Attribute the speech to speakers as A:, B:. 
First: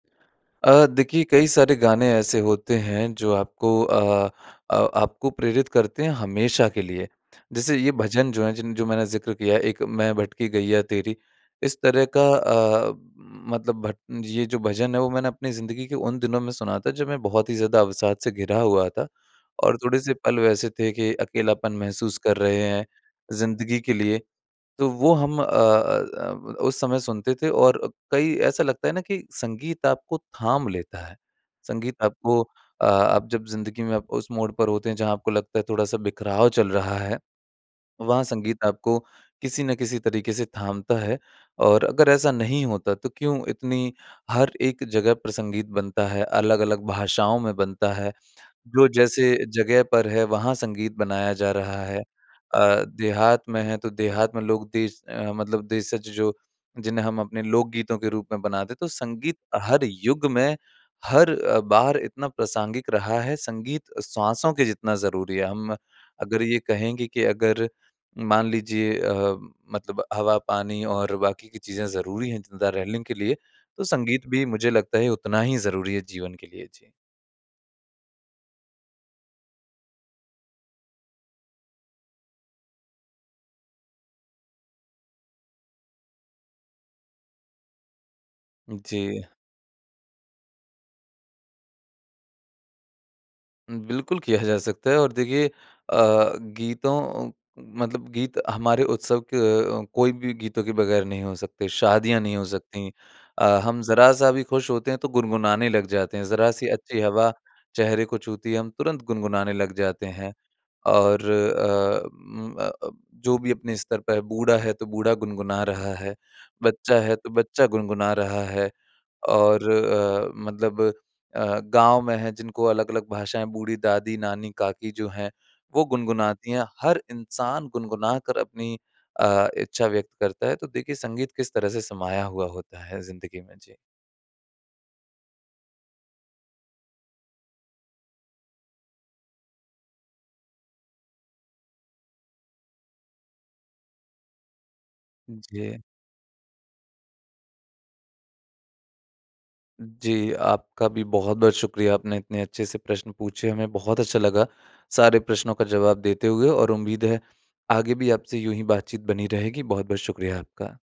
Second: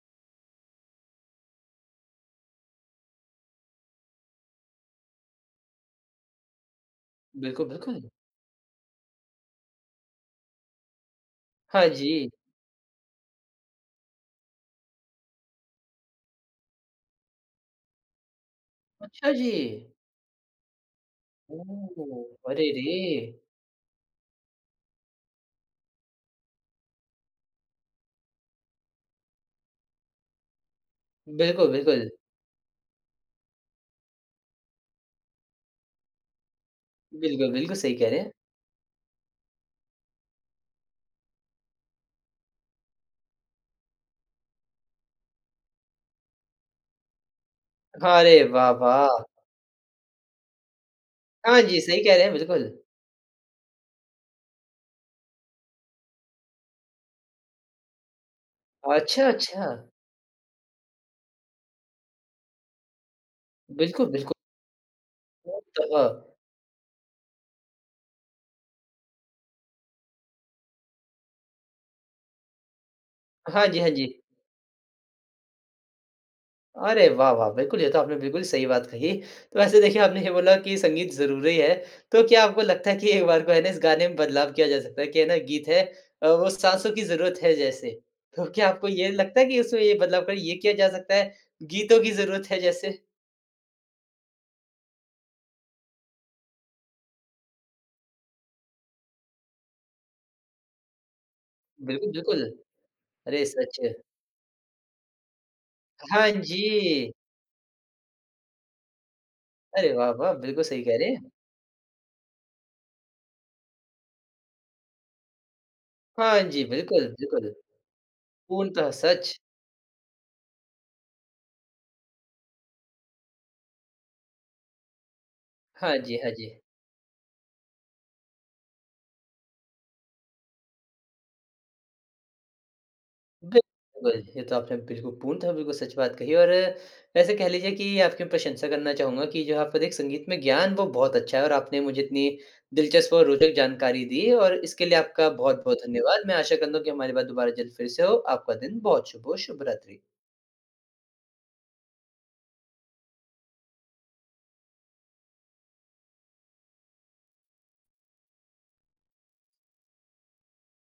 A: अ, देखिए कई सारे गाने ऐसे होते हैं जो आपको अ अ, आपको प्रेरित करते हैं हमेशा के लिए।
B: बिल्कुल,
A: जैसे ये
B: बिल्कुल।
A: भजन जो है जिन जो मैंने ज़िक्र किया है एक मैं भटकी गैया तेरी इस
B: हाँ
A: तरह का
B: जी।
A: अ, उम, मतलब भट ये जो भजन है वो मैंने अपनी ज़िंदगी के उन दिनों में सुना था जब मैं बहुत ही ज़्यादा अवसाद से घिरा हुआ था
B: अच्छा जी
A: और थोड़े-से पल वैसे थे कि अकेलापन महसूस कर
B: ओह!
A: रहे
B: अरे
A: हैं
B: रे!
A: ज़िंदगी के लिए। तो वो हम अ अ अ, उस समय सुनते थे और कई ऐसा लगता है ना कि संगीत आपको थाम लेता है,
B: बिल्कुल,
A: संगीत
B: बिल्कुल।
A: आपको अ, आप जब ज़िंदगी में उस मोड़ पर होते हैं जहाँ आपको लगता है थोड़ा-सा बिखराव चल रहा है
B: बिल्कुल, बिल्कुल सही कह रहे
A: वहाँ
B: हैं।
A: संगीत आपको किसी न किसी तरीक़े से थामता है और अगर ऐसा नहीं होता तो क्यों इतनी हर एक जगह पर संगीत बनता है अलग-अलग भाषाओं में बनता है।
B: हाँ, अरे वाह,
A: जो
B: वाह!
A: जैसे जगह पर है वहाँ संगीत बनाया जा
B: हाँ जी,
A: रहा है
B: सही कह रहे हैं बिल्कुल।
A: अ, देहात में है तो देहात में लोग देश अ, मतलब देशज जो जिन्हें हम अपने लोक गीतों के रूप में बनाते तो
B: अच्छा,
A: संगीत
B: अच्छा।
A: हर युग में हर अ, बार इतना प्रासंगिक रहा है संगीत
B: बिल्कुल, बिल्कुल।
A: श्वासों के जितना ज़रूरी है।
B: मो
A: हम
B: तागा
A: अगर ये कहेंगे कि अगर मान लीजिए अ, मतलब हवा पानी और बाकी की चीज़ें ज़रूरी हैं जिंदा रहने के लिए
B: हाँ जी,
A: तो
B: हाँ जी।
A: संगीत भी मुझे लगता है उतना ही ज़रूरी है जीवन के लिए जी।
B: अरे वाह वाह! बिल्कुल ये तो आपने बिल्कुल सही बात कही। तो वैसे देखिए आपने ये बोला कि संगीत ज़रूरी है, तो क्या आपको लगता है कि एक बार को है ना इस गाने में बदलाव किया जा सकता है कि है ना गीत है अ, वो साँसों की ज़रूरत है जैसे। तो क्या आपको ये
A: जी।
B: लगता है कि उसमें ये बदलाव कर ये किया जा सकता है, गीतों की ज़रूरत है जैसे?
A: बिल्कुल किया जा सकता है और देखिए अ, गीतों अ, मतलब गीत हमारे उत्सव के कोई भी गीतों के बगैर नहीं हो सकते
B: बिल्कुल,
A: शादियाँ नहीं
B: बिल्कुल।
A: हो सकती।
B: अरे!
A: अ, हम
B: सच।
A: ज़रा-सा भी खुश होते हैं तो गुनगुनाने लग जाते हैं
B: हाँ
A: ज़रा-सी अच्छी
B: जी।
A: हवा चेहरे को छूती है हम तुरंत गुनगुनाने लग
B: अरे
A: जाते
B: वाह, वाह!
A: हैं
B: बिल्कुल सही कह रहे
A: और
B: हैं।
A: अ, उम, अ अ, जो भी अपने स्तर पे है बूढ़ा है तो बूढ़ा गुनगुना रहा है
B: हाँ जी।
A: बच्चा
B: बिल्कुल,
A: है तो
B: बिल्कुल।
A: बच्चा गुनगुना रहा है
B: पूर्णतः सच।
A: और अ, मतलब अ, गाँव में हैं जिनको अलग-अलग भाषाएँ बूढ़ी दादी नानी काकी जो हैं वो
B: हाँ जी, हाँ
A: गुनगुनाती
B: जी।
A: हैं हर इंसान गुनगुना कर अपनी अ, इच्छा व्यक्त करता है तो देखिए संगीत किस तरह से समाया हुआ होता है ज़िंदगी में जी।
B: बिल्कुल। ये तो आपने बिल्कुल पूर्णतः बिल्कुल सच बात कही और वैसे कह लीजिए कि आपकी प्रशंसा करना चाहूँगा कि जो है आपका दे संगीत में ज्ञान वो बहुत अच्छा है और आपने मुझे इतनी दिलचस्प और रोचक जानकारी दी और इसके लिए आपका
A: उ,
B: बहुत-बहुत
A: जी।
B: धन्यवाद। मैं आशा करता हूँ कि हमारी बात दुबारा जल्द फ़िर से हो। आपका दिन बहुत शुभ हो शुभ रात्रि।
A: जी, आपका भी बहुत-बहुत शुक्रिया आपने इतने अच्छे से प्रश्न पूछे। हमें बहुत अच्छा लगा सारे प्रश्नों का जवाब देते हुए और उम्मीद है आगे भी आपसे यूँ ही बातचीत बनी रहेगी बहुत-बहुत शुक्रिया आपका।